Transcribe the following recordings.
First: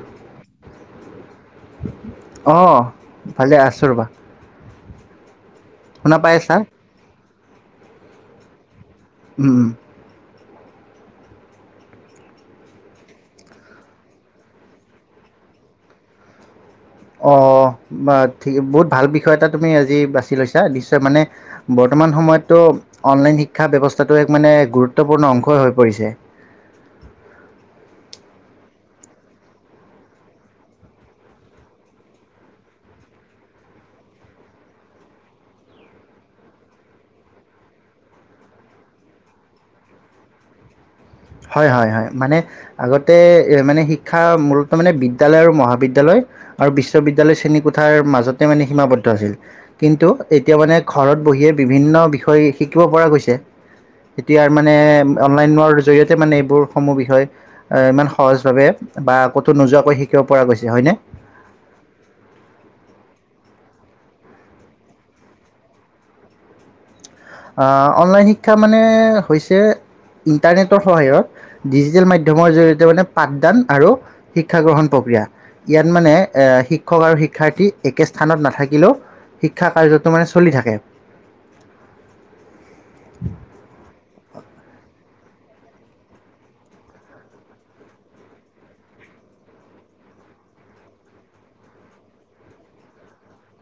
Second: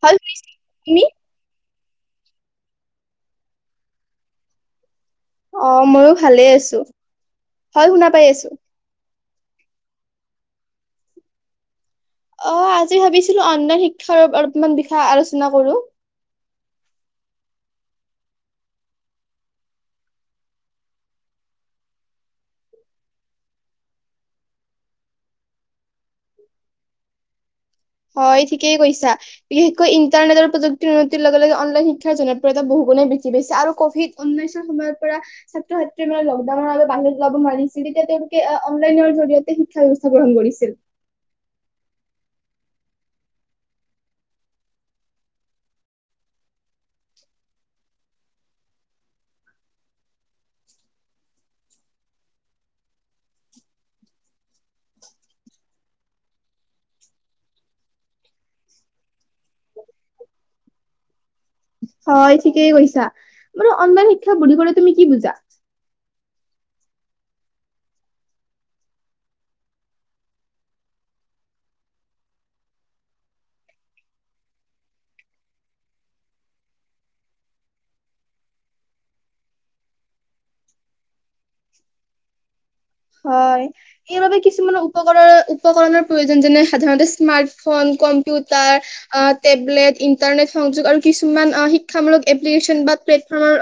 ভাল তুমি [unintelligible] আহ ভালে আছোঁ ৰ'বা অ ময়ো শুনা পাই ভালে আছা? আছোঁ। হয় শুনা পাই আছোঁ। উম। অ' আজি ভাবিছিলো অন্ন শিক্ষাৰ অলপমান বিষয়ে আলোচনা কৰো। অ থিকে, বহুত ভাল বিষয় এটা তুমি আজি বাছি লৈছা নিশ্চয় মানে বৰ্তমান সময়ততো অনলাইন শিক্ষা ব্যৱস্থাটো এক মানে গুৰুত্বপূৰ্ণ অংশই হৈ পৰিছে। হয় ঠিকেই কৈছা বিশেষকৈ ইণ্টাৰনেট আৰু প্ৰযুক্তিৰ উন্নতিৰ লগে লগে অনলাইন শিক্ষাৰ জনপ্ৰিয়তা বহুগুণে বৃদ্ধি পাইছে আৰু কভিড উনৈশৰ সময়ৰ পৰা ছাত্ৰ ছাত্ৰী মানে লকডাউন আৰু বাহিৰ ওলাব নোৱাৰিছিল তেতিয়া তেওঁলোকে অনলাইনৰ জৰিয়তে শিক্ষা ব্যয়ৱস্থা গ্ৰহণ কৰিছিল। হয়, হয়, হয় মানে আগতে মানে শিক্ষা মূলত মানে বিদ্যালয় আৰু মহাবিদ্যালয় আৰু বিশ্ববিদ্য়ালয় শ্ৰেণীকোঠাৰ মাজতে মানে সীমাবদ্ধ আছিল কিন্তু এতিয়া মানে ঘৰত বহিয়ে বিভিন্ন বিষয় শিকিব পৰা গৈছে। এতিয়াৰ মানে অনলাইনৰ জৰিয়তে মানে এইবোৰ সমূহ বিষয় ইমান সহজ ভাৱে বা ক'তো নোযোৱাকৈ শিকিব পৰা গৈছে হয়নে? হয় ঠিকেই কৈছা। মানে অনলাইন শিক্ষা বুলি কলে তুমি কি বুজা? আ' অনলাইন শিক্ষা মানে হৈছে ইণ্টাৰনেটৰ সহায়ত ডিজিটেল মাধ্যমৰ জৰি়য়তে মানে পাঠদান আৰু শিক্ষা গ্ৰহণ প্ৰক্ৰিয়া ইয়াত মানে এ শিক্ষক আৰু শিক্ষাৰ্থী একে স্থানত নাথাকিলেও শিক্ষা কাৰ্যটো মানে চলি থাকে। কৰৰ উপকৰণৰ প্ৰয়োজন যেনে সাধাৰণতে স্মাৰ্টফোন, কম্পিউটাৰ, টেবলেট, ইণ্টাৰনেট সংযোগ আৰু কিছুমান শিক্ষামূলক এপ্লিকেচন বা প্লেটফৰ্মৰ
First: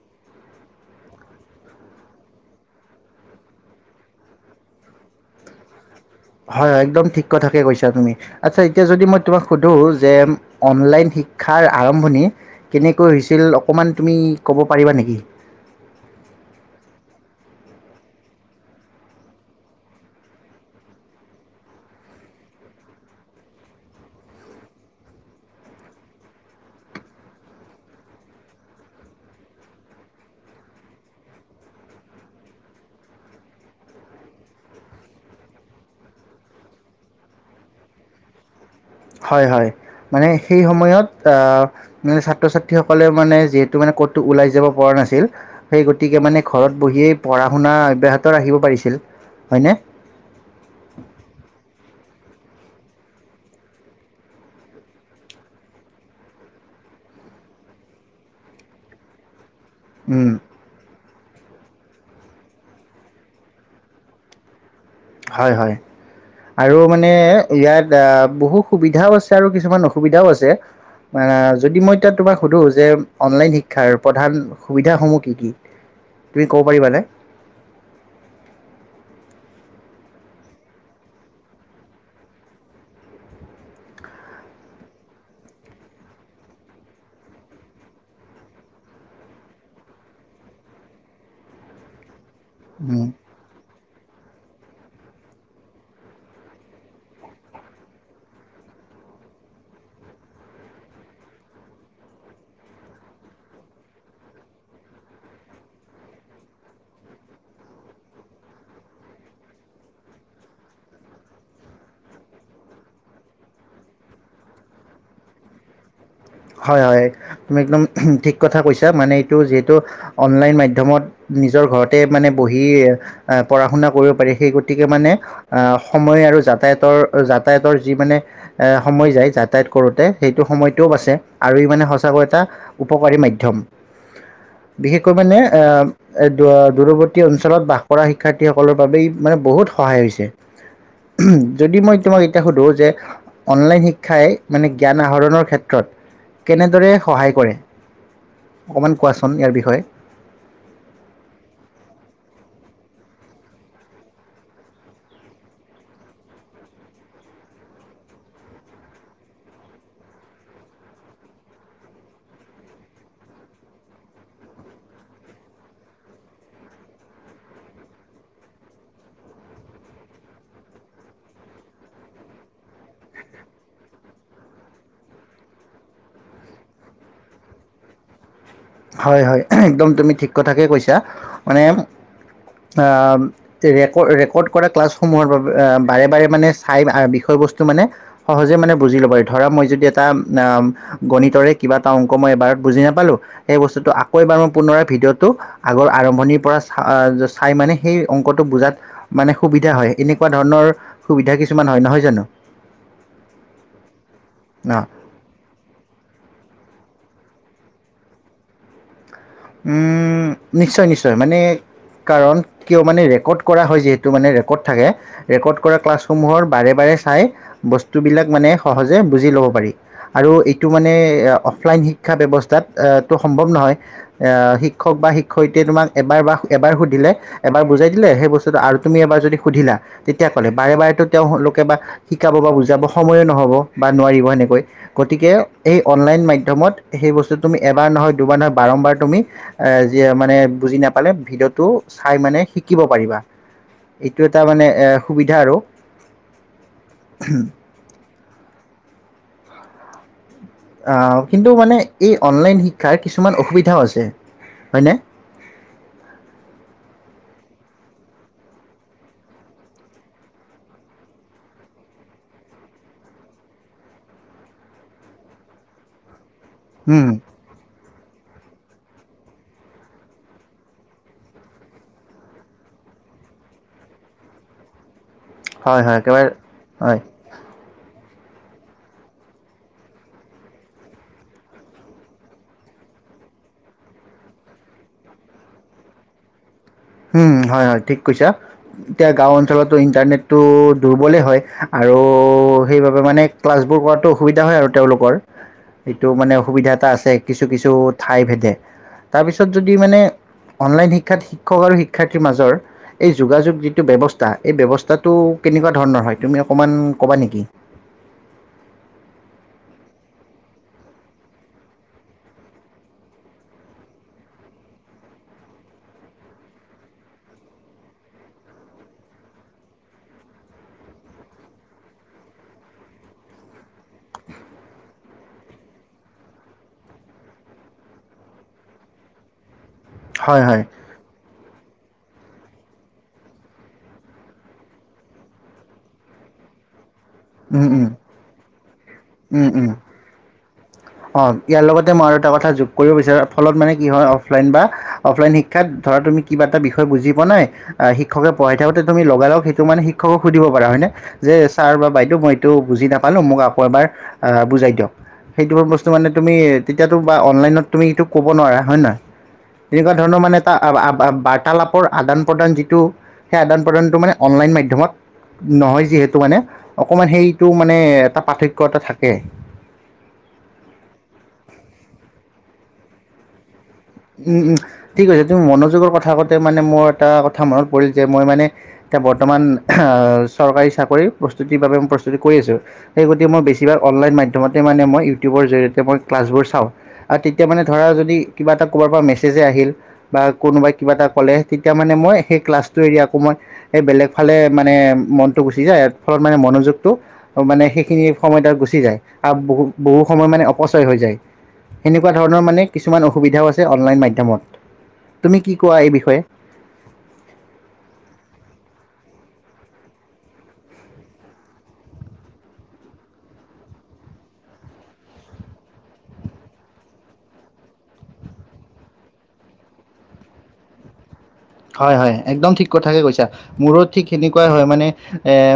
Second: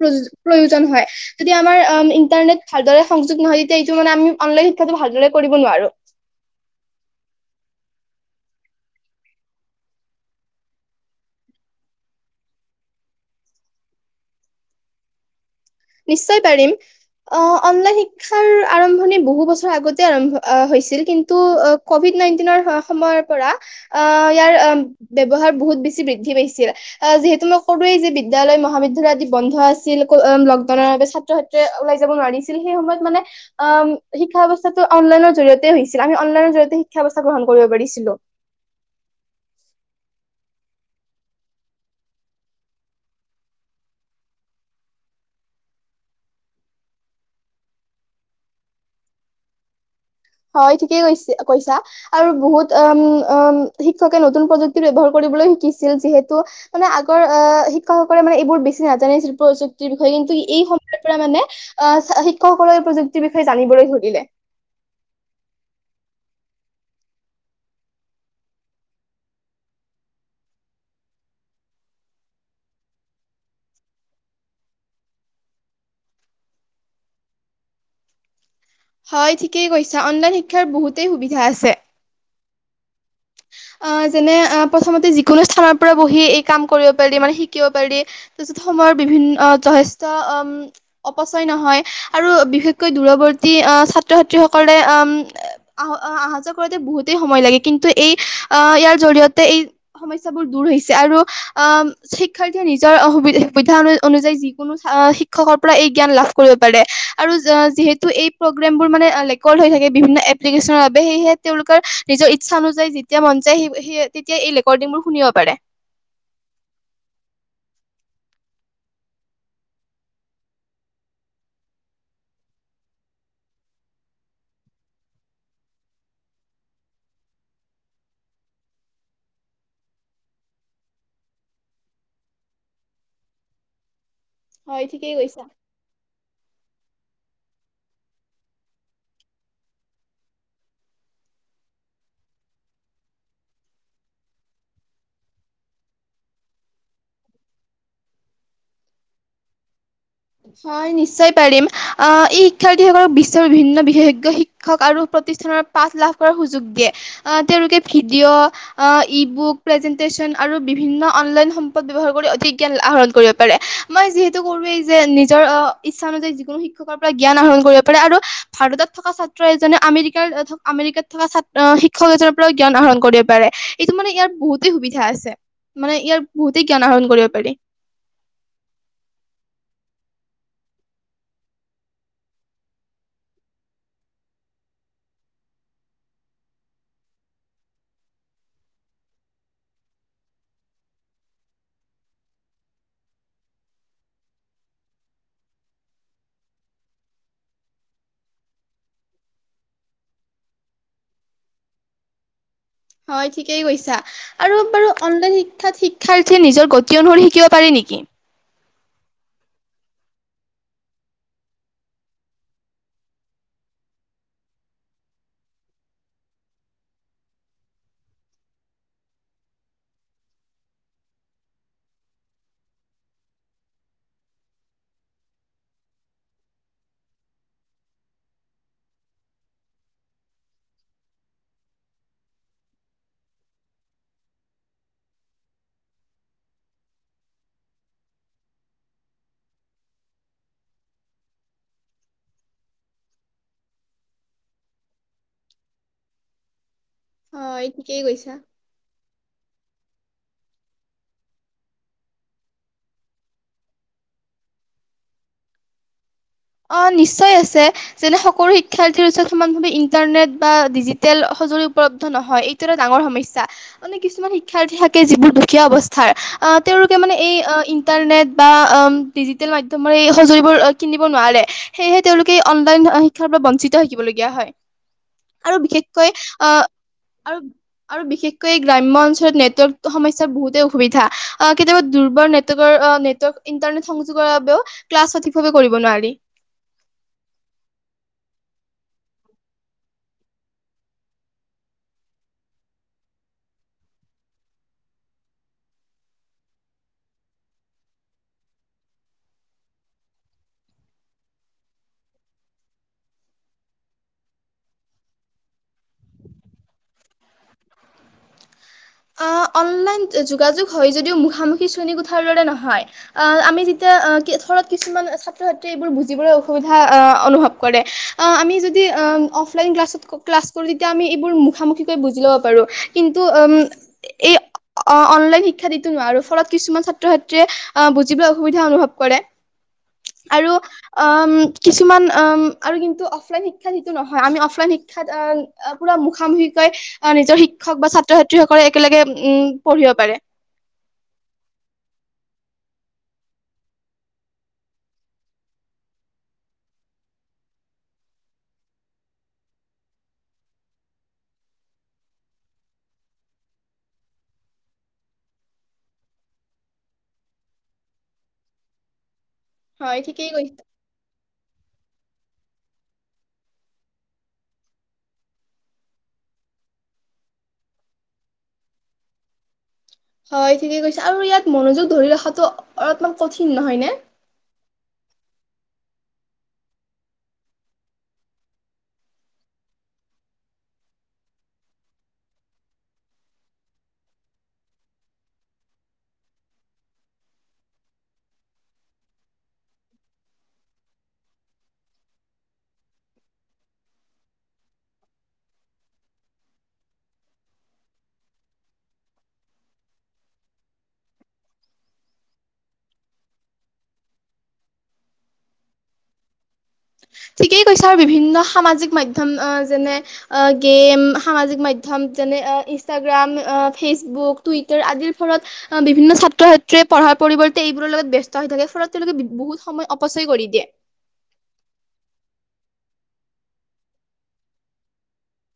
প্ৰ প্ৰয়োজন হয় যদি আমাৰ ইণ্টাৰনেট ভালদৰে সংযোগ নহয় যেতিয়া এইটো মানে আমি অনলাইন শিক্ষাটো ভালদৰে কৰিব নোৱাৰো। হয় হয় একদম ঠিক কথাকে কৈছা তুমি। আচ্ছা, এতিয়া যদি মই তোমাক সুধো যে অনলাইন শিক্ষাৰ আৰম্ভণি কেনেকৈ হৈছিল অকণমান তুমি ক'ব পাৰিবা নেকি। নিশ্চয় পাৰিম। আ' অনলাইন শিক্ষাৰ আৰম্ভণি বহু বছৰ আগতে আৰম্ভ হৈছিল কিন্তু কভিড নাইনটিনৰ সময়ৰ পৰা আহ' ইয়াৰ ব্যয়ৱহাৰ বহুত বেছি বৃদ্ধি পাইছিল যিহেতু মই কলোৱেই যে বিদ্যালয় মহাবিদ্যালয় আদি বন্ধ আছিল। বাবে ছাত্ৰ ছাত্ৰীয়ে ওলাই যাব নোৱাৰিছিল সেই সময়ত মানে আ' শিক্ষা ব্যৱস্থাটো অনলাইনৰ জৰিয়তে হৈছিল আমি অনলাইনৰ জৰিয়তে শিক্ষা্ৱস্থা গ্ৰহণ কৰিব পাৰিছিলো। হয় হয়। মানে সেইসময়ত আ মানে ছাত্ৰ ছাত্ৰীসকলে মানে যিহেতু ক'তো ওলাই যাব পৰা নাছিল সেই গতিকে মানে ঘৰত বহিয়ে পঢ়া শুনা অব্যাহত ৰাখিব পাৰছিল হয় নে? হয় ঠিকেই কৈছে কৈছা আৰু বহুত উম উম শিক্ষকে নতুন প্ৰযুক্তি ব্যৱহাৰ কৰিবলৈ শিকিছিল যিহেতু মানে আগৰ আ' শিক্ষকসকলে মানে এইবোৰ বেছি নাজানিছিল প্ৰযুক্তি। বিষয়ে উম, কিন্তু এই সময়ত মানে আ শিক্ষকসকলৰ প্ৰযুক্তিৰ বিষয়ে জানিবলৈ ধৰিলে। হয়, হয়, আৰু মানে ইয়াত বহু সুবিধাও আছে আৰু কিছুমান অসুবিধাও আছে যদি মই তাত সুধো যে অনলাইন শিক্ষাৰ প্ৰধান সুবিধাসমূহ কি কি তুমি ক'ব পাৰিবানে? হয় ঠিকেই কৈছা অনলাইন শিক্ষাৰ বহুতেই সুবিধা আছে। অ' যেনে অ' প্ৰথমতে যিকোনো স্থানৰ পৰা বহি এই কাম কৰিব পাৰি মানে শিকিব পাৰি তাৰপিছত সময়ৰ বিভিন্ন যথেষ্ট অপচয় নহয়। আৰু বিশেষকৈ দূৰৱৰ্তী ছাত ছাত্ৰ ছাত্ৰীসকলে উম অ' অহা যোৱা কৰোতে বহুতেই সময় লাগে কিন্তু এই, অ'ইয়াৰ জৰিয়তে এই সমস্যাবোৰ দূৰ হৈছে আৰু আহ শিক্ষাৰ্থীয়ে নিজৰ সুবিধা অনুযায়ী যিকোনো শিক্ষকৰ পৰা এই জ্ঞান লাভ কৰিব পাৰে আৰু যিহেতু এই প্ৰগ্ৰেমবোৰ মানে ৰেকৰ্ড হৈ থাকে বিভিন্ন এপ্লিকেশ্যনৰ বাবে সেয়েহে তেওঁলোকৰ নিজৰ ইচ্ছা অনুযায়ী যেতিয়া মন যায় সেই সেই তেতিয়া এই ৰেকৰ্ডিংবোৰ শুনিব পাৰে। হয় হয়, তুমি একদম ঠিক কথা কৈছা মানে এইটো যিহেতু অনলাইন মাধ্যমত নিজৰ ঘৰতে মানে বহি পঢ়া শুনা কৰিব পাৰি সেই গতিকে মানে সময় আৰু যাতায়তৰ যাতায়াতৰ যি মানে সময় যায় যাতায়াত কৰোঁতে সেইটো সময়টোও বাছে। আৰু ই মানে সঁচাকৈ এটা উপকাৰী মাধ্যম। হয় বিশেষকৈ ঠিকেই মানে কৈছা। আ' এ দূৰৱৰ্তী অঞ্চলত বাস কৰা শিক্ষাৰ্থীসকলৰ বাবে মানে বহুত সহায় হৈছে। যদি মই তোমাক এতিয়া সুধো যে অনলাইন শিক্ষাই মানে জ্ঞান আহৰণৰ ক্ষেত্ৰত। কেনেদৰে সহায় কৰে। অকমান কোৱাচোন ইয়াৰ বিষয়ে? হয় নিশ্চয় পাৰিম। অ' এই শিক্ষাৰ্থীসকলক বিশ্বৰ বিভিন্ন বিশেষজ্ঞ শিক্ষক আৰু প্ৰতিষ্ঠানৰ পাঠ লাভ কৰাৰ সুযোগ দিয়ে, অ' তেওঁলোকে ভিডিঅ', অ' ই বুক, প্ৰেজেন্টেচন আৰু বিভিন্ন অনলাইন সম্পদ ব্যৱহাৰ কৰি অতিকে জ্ঞান আহৰণ কৰিব পাৰে মই যিহেতু কলো এই যে নিজৰ অ', ইচ্ছা অনুযায়ী যিকোনো শিক্ষকৰ পৰা জ্ঞান আহৰণ কৰিব পাৰে আৰু ভাৰতত থকা ছাত্ৰ এজনে আমেৰিকাৰ আমেৰিকাত থকা শিক্ষক এজনৰ পৰাও জ্ঞান আহৰণ কৰিব পাৰে, এইটো মানে ইয়াৰ বহুতেই সুবিধা আছে মানে ইয়াৰ বহুতেই জ্ঞান আহৰণ কৰিব পাৰি। হয় হয় একদম তুমি ঠিক কথাকে কৈছা, মানে, আহ ৰেকৰ্ড ৰেকৰ্ড কৰা ক্লাছসমূহৰ বাবে বাৰে বাৰে মানে চাই বিষয় বস্তু মানে সহজে মানে বুজি লব পাৰি ধৰা মই যদি এটা অ' গণিতৰে কিবা এটা অংক মই এবাৰ বুজি নাপালো। সেই বস্তুটো আকৌ এবাৰ মই পুনৰাই ভিডিঅ'টো আগৰ আৰম্ভণিৰ পৰা চাই মানে সেই অংকটো বুজাত মানে সুবিধা হয়, এনেকুৱা ধৰণৰ সুবিধা কিছুমান হয়, নহয় জানো? হয় ঠিকেই কৈছা আৰু অ বাৰু অনলাইন শিক্ষাত শিক্ষাৰ্থীয়ে নিজৰ গ গতি অনুসৰি শিকিব পাৰি নেকি? উম, নিশ্চয় নিশ্চয় মানে কাৰণ, কিয় মানে ৰেকৰ্ড কৰা হয় যিহেতু মানে ৰেকৰ্ড থাকে ৰেকৰ্ড কৰা ক্লাছসমূহৰ বাৰে বাৰে চাই বস্তুবিলাক মানে সহজে বুজি ল'ব পাৰি আৰু এইটো মানে অফলাইন শিক্ষা ব্যৱস্থাত টো সম্ভৱ নহয়। এ, শিক্ষক বা শিক্ষয়িত্ৰীয়ে তোমাক এবাৰ বা এবাৰ সুধিলে এবাৰ বুজাই দিলে সেই বস্তুটো আৰু তুমি এবাৰ যদি সুধিলা তেতিয়া ক'লে বাৰে বাৰেতো তেওঁলোকে বা শিকাব বা বুজাব সময়ো নহ'ব বা নোৱাৰিব সেনেকৈ, গতিকে এই অনলাইন মাধ্যমত সেই বস্তু তুমি এবাৰ নহয় দুবাৰ নহয় বাৰম্বাৰ তুমি, অ' যিয়ে মানে বুজি নাপালে ভিডিঅটো' চাই মানে শিকিব পাৰিবা, এইটো এটা মানে সুবিধা আৰু। অ, এ ঠিকেই কৈছা। আ, কিন্তু মানে এই অনলাইন শিক্ষাৰ কিছুমান অসুবিধাও আছে, হয়নে? অ', নিশ্চয় আছে যেনে সকলো শিক্ষাৰ্থীৰ ওচৰত সমান ভাৱে ইণ্টাৰনেট বা ডিজিটেল সঁজুলি উপলব্ধ নহয় এইটো এটা ডাঙৰ সমস্যা, মানে কিছুমান শিক্ষাৰ্থী থাকে যিবোৰ দুখীয়া অৱস্থাৰ। অ' তেওঁলোকে উম মানে এই ইণ্টাৰনেট বা আ' ডিজিটেল মাধ্যমেৰে সঁজুলিবোৰ কিনি কিনিব নোৱাৰে, সেয়েহে তেওঁলোকে অনলাইন শিক্ষাৰ পৰা বঞ্চিত হৈ থাকিবলগীয়া হয়। আৰু হয় হয় বিশেষকৈ একেবাৰে আহ হয় আৰু আৰু বিশেষকৈ গ্ৰাম্য অঞ্চলত নেটৱৰ্ক সমস্যাৰ বহুতে অসুবিধা, আ কেতিয়াবা দুৰ্বল নেটৱৰ্কৰ নেটৱৰ্ক ইন্টাৰনেট সংযোগৰ বাবেও ক্লাছ সঠিকভাৱে কৰিব ব নোৱাৰি। হুন, হয় হয়, ঠিক কৈছা, এতিয়া গাঁও অঞ্চলতো ইণ্টাৰনেটটো দুৰ্বলেই হয় আৰু সেইবাবে মানে ক্লাছবোৰ কৰাতো অসুবিধা হয় আৰু তেওঁলোকৰ, এইটো মানে অসুবিধা এটা আছে কিছু কিছু ঠাই ভেদে, তাৰপিছত যদি মানে অনলাইন শিক্ষাত শিক্ষক আৰু শিক্ষাৰ্থীৰ মাজৰ এই যোগাযোগ যিটো ব্যৱস্থা এই ব্যৱস্থাটো কেনেকুৱা ধৰণৰ হয় তুমি অকমান কবা নেকি? অ', অনলাইন যোগাযোগ হয় যদিও মুখামুখি শ্ৰেণীকোঠাৰ দৰে নহয় আমি যেতিয়া ধৰক কিছুমান ছাত্ৰ ছাত্ৰীয়ে এইবোৰ বুজিবলৈ অসুবিধা অনুভৱ কৰে আমি যদি অফলাইন ক্লাছত ক্লাছ কৰোঁ তেতিয়া আমি এইবোৰ মুখামুখিকৈ বুজি ল'ব পাৰোঁ কিন্তু উম এই অনলাইন শিক্ষা দিতো নোৱাৰো ফলত কিছুমান ছাত্ৰ ছাত্ৰীয়ে বুজিবলৈ অসুবিধা অনুভৱ কৰে। হয় আৰু হয় অম কিছুমান অম, আৰু কিন্তু অফলাইন শিক্ষাত যিটো নহয় আমি অফলাইন শিক্ষাত পুৰা মুখামুখিকৈ অ' নিজৰ উম শিক্ষক বা উম ছাত্ৰ ছাত্ৰী হওক একেলগে, উম পঢ়িব পাৰে। অ, ইয়াৰ লগতে মই আৰু এটা কথা যোগ কৰিব বিচাৰো ফলত মানে কি হয় অফলাইন বা অফলাইন শিক্ষাত ধৰা তুমি কিবা এটা বিষয় বুজি পোৱা নাই শিক্ষকে পঢ়াই থাকোতে তুমি লগা লগ সেইটো মানে শিক্ষকক সুধিব পাৰা হয়নে যে ছাৰ বা বাইদেউ মই এইটো বুজি নাপালো মোক আকৌ এবাৰ বুজাই দিয়ক সেইটোৰ বস এইটো মানে তুমি, তেতিয়াতো বা অনলাইনত তুমি এইটো ক'ব নোৱাৰা, হয় নে নহয়? তেনেকুৱা হয় ধৰণৰ ঠিকেই মানে এটা কৈছা বাৰ্তালাপৰ আদান প্ৰদান যিটো, সেই আদান প্ৰদানটো মানে অনলাইন মাধ্যমত নহয় যিহেতু মানে অকণমান সেইটো মানে এটা পাৰ্থক্য এটা থাকে। হয় ঠিকে কৈছা আৰু ইয়াত মনোযোগ ধৰি ৰখাটো অলপমান কঠিন নহয় নে? উম, উম, ঠিক আছে তুমি মনোযোগৰ কথা আতে মানে মোৰ এটা কথা মনত পৰিল যে মই মানে এতিয়া বৰ্তমান চৰকাৰী চাকৰিৰ প্ৰস্তুতিৰ বাবে মই প্ৰস্তুতি কৰি আছোঁ সেই গতিকে মই বেছিভাগ অনলাইন মাধ্যমতে মানে মই ইউটিউবৰ জৰিয়তে মই ক্লাছবোৰ চাওঁ আৰু তেতিয়া মানে ধৰা যদি কিবা এটা কবাৰ পৰা মেছেজে আহিল বা কোনোবাই কিবা এটা ক'লে তেতিয়া মানে মই সেই ক্লাছটো এৰি আকৌ মই সেই বেলেগ ফালে মানে মনটো গুচি যায় ফলত মানে মনোযোগটো মানে সেইখিনি সময় তাত গুচি যায় আৰু বহু বহু সময় মানে অপচয় হৈ যায়, সেনেকুৱা ধৰণৰ মানে কিছুমান অসুবিধাও আ ছে লাইন মাধ্যমত, তুমি কি কোৱা এই বিষয়ে? ঠিকেই কৈছা বিভিন্ন সামাজিক মাধ্যম যেনে গেম সামাজিক মাধ্যম যেনে ইনষ্টাগ্ৰাম ফেচবুক টুইটাৰ আদিৰ ফলত বিভিন্ন ছাত্ৰ ছাত্ৰীয়ে পঢ়াৰ পৰিৱৰ্তে এইবোৰৰ লগত ব্যস্ত হৈ থাকে ঘৰত তেওঁলোকে বহুত সময় অপচয় কৰি দিয়ে। হয় হয় একদম ঠিক কথাকে কৈছা মোৰো ঠিক সেনেকুৱাই হয় মানে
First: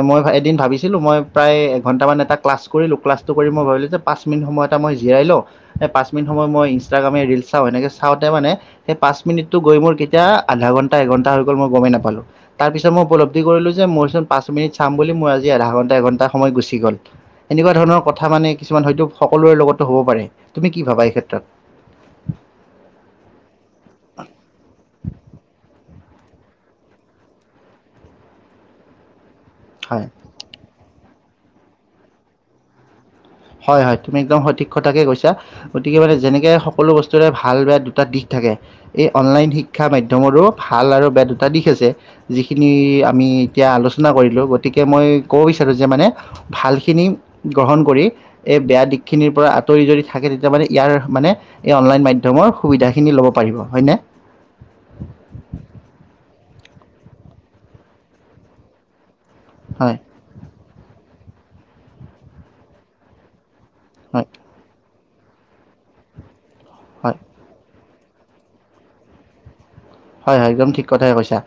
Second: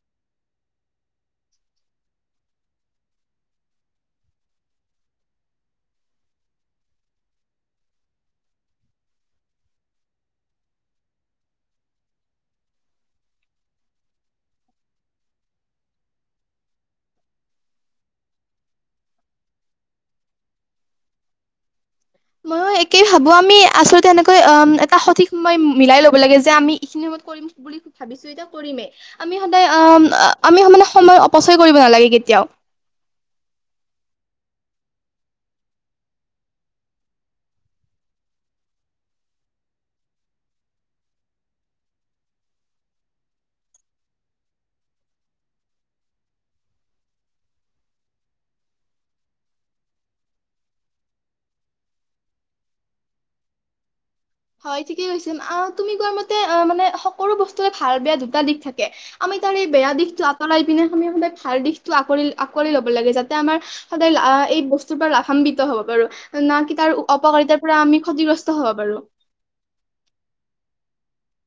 মই এদিন ভাবিছিলোঁ মই প্ৰায় এঘণ্টামান এটা ক্লাছ কৰিলোঁ ক্লাছটো কৰি মই ভাবিলোঁ যে পাঁচ মিনিট সময় এটা মই জিৰাই লওঁ সেই পাঁচ মিনিট সময় মই ইনষ্টাগ্ৰামে ৰিলচ চাওঁ সেনেকৈ চাওঁতে মানে সেই পাঁচ মিনিটটো গৈ মোৰ কেতিয়া আধা ঘণ্টা এঘন্টা হৈ গ'ল মই গমেই নাপালো তাৰ পিছত মই উপলব্ধি কৰিলো যে মইচোন পাঁচ মিনিট চাম বুলি মই আজি আধা ঘন্টা এঘণ্টা সময় গুচি গ'ল এনেকুৱা ধৰণৰ কথা মানে কিছুমান হয়তো সকলোৰে লগতো হ'ব পাৰে। তুমি কি ভাবা এই ক্ষেত্ৰত? ময়ো একেই ভাবো আমি আচলতে এনেকৈ আম, এটা সঠিক সময় মিলাই ল'ব লাগে যে আমি এইখিনি সময়ত কৰিম বুলি ভাবিছো যেতিয়া কৰিমেই। আমি সদায় হয় অ' আমি মানে সময় অ' পচয় কৰিব নালাগে কেতিয়াও হয় হয় তুমি একদম সঠিক কথাকে কৈছা গতিকে মানে যেনেকে সকলো বস্তুৰে ভাল বেয়া দুটা দিশ থাকে এই অনলাইন শিক্ষা মাধ্যমৰো ভাল আৰু বেয়া দুটা দিশ আছে যিখিনি আমি এতিয়া আলোচনা কৰিলোঁ গতিকে মই ক'ব বিচাৰোঁ যে মানে ভালখিনি গ্ৰহণ কৰি এই বেয়া দিশ খিনিৰ পৰা আঁতৰি যদি থাকে তেতিয়া মানে ইয়াৰ মানে এই অনলাইন মাধ্যমৰ সুবিধা খিনি লব পাৰিব হয়নে হয় ঠিকেই কৈছ তুমি কোৱা মতে অ মানে সকলো বস্তুৰে ভাল বেয়া দুটা দিশ থাকে আমি তাৰ এই বেয়া হয় দিশতটো আঁতৰাই পিনে আমি সদায় ভাল দিশতটো আকোৱালি আকোৱালি ল'ব লাগে যাতে আমাৰ সদায় হয় এই বস্তু লাভান্বিত হ'ব পৰো না কিবা তাৰ হয় অপকাৰিতাৰ পৰা আমি ক্ষতিগ্ৰস্ত হ'ব বাৰু হয় হয় একদম ঠিক কথাইে কৈছা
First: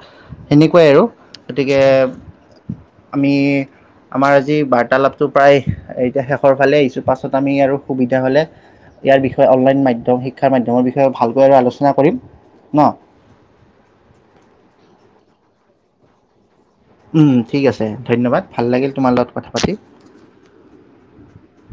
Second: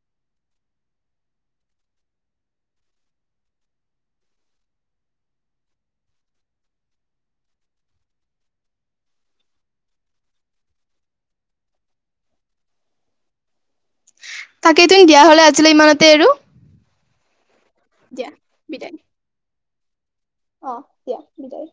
সেনেকুৱাই আৰু গতিকে আমি আমাৰ আজি বাৰ্তালাপটো প্ৰায় এতিয়া শেষৰ ফালে আহিছো পাছত আমি আৰু সুবিধা হ'লে ইয়াৰ বিষয়ে অনলাইন মাধ্যম শিক্ষাৰ মাধ্যমৰ বিষয়ে ভালকৈ আৰু আলোচনা কৰিম ন তাকেই ত দিয়া হলে আজিলে ইমানতে এৰো উম ঠিক আছে দিয়া ধন্যবাদ ভাল লাগিল বিদায়। তোমাৰ লগত কথা, পতি অ' দিয়া বিদায়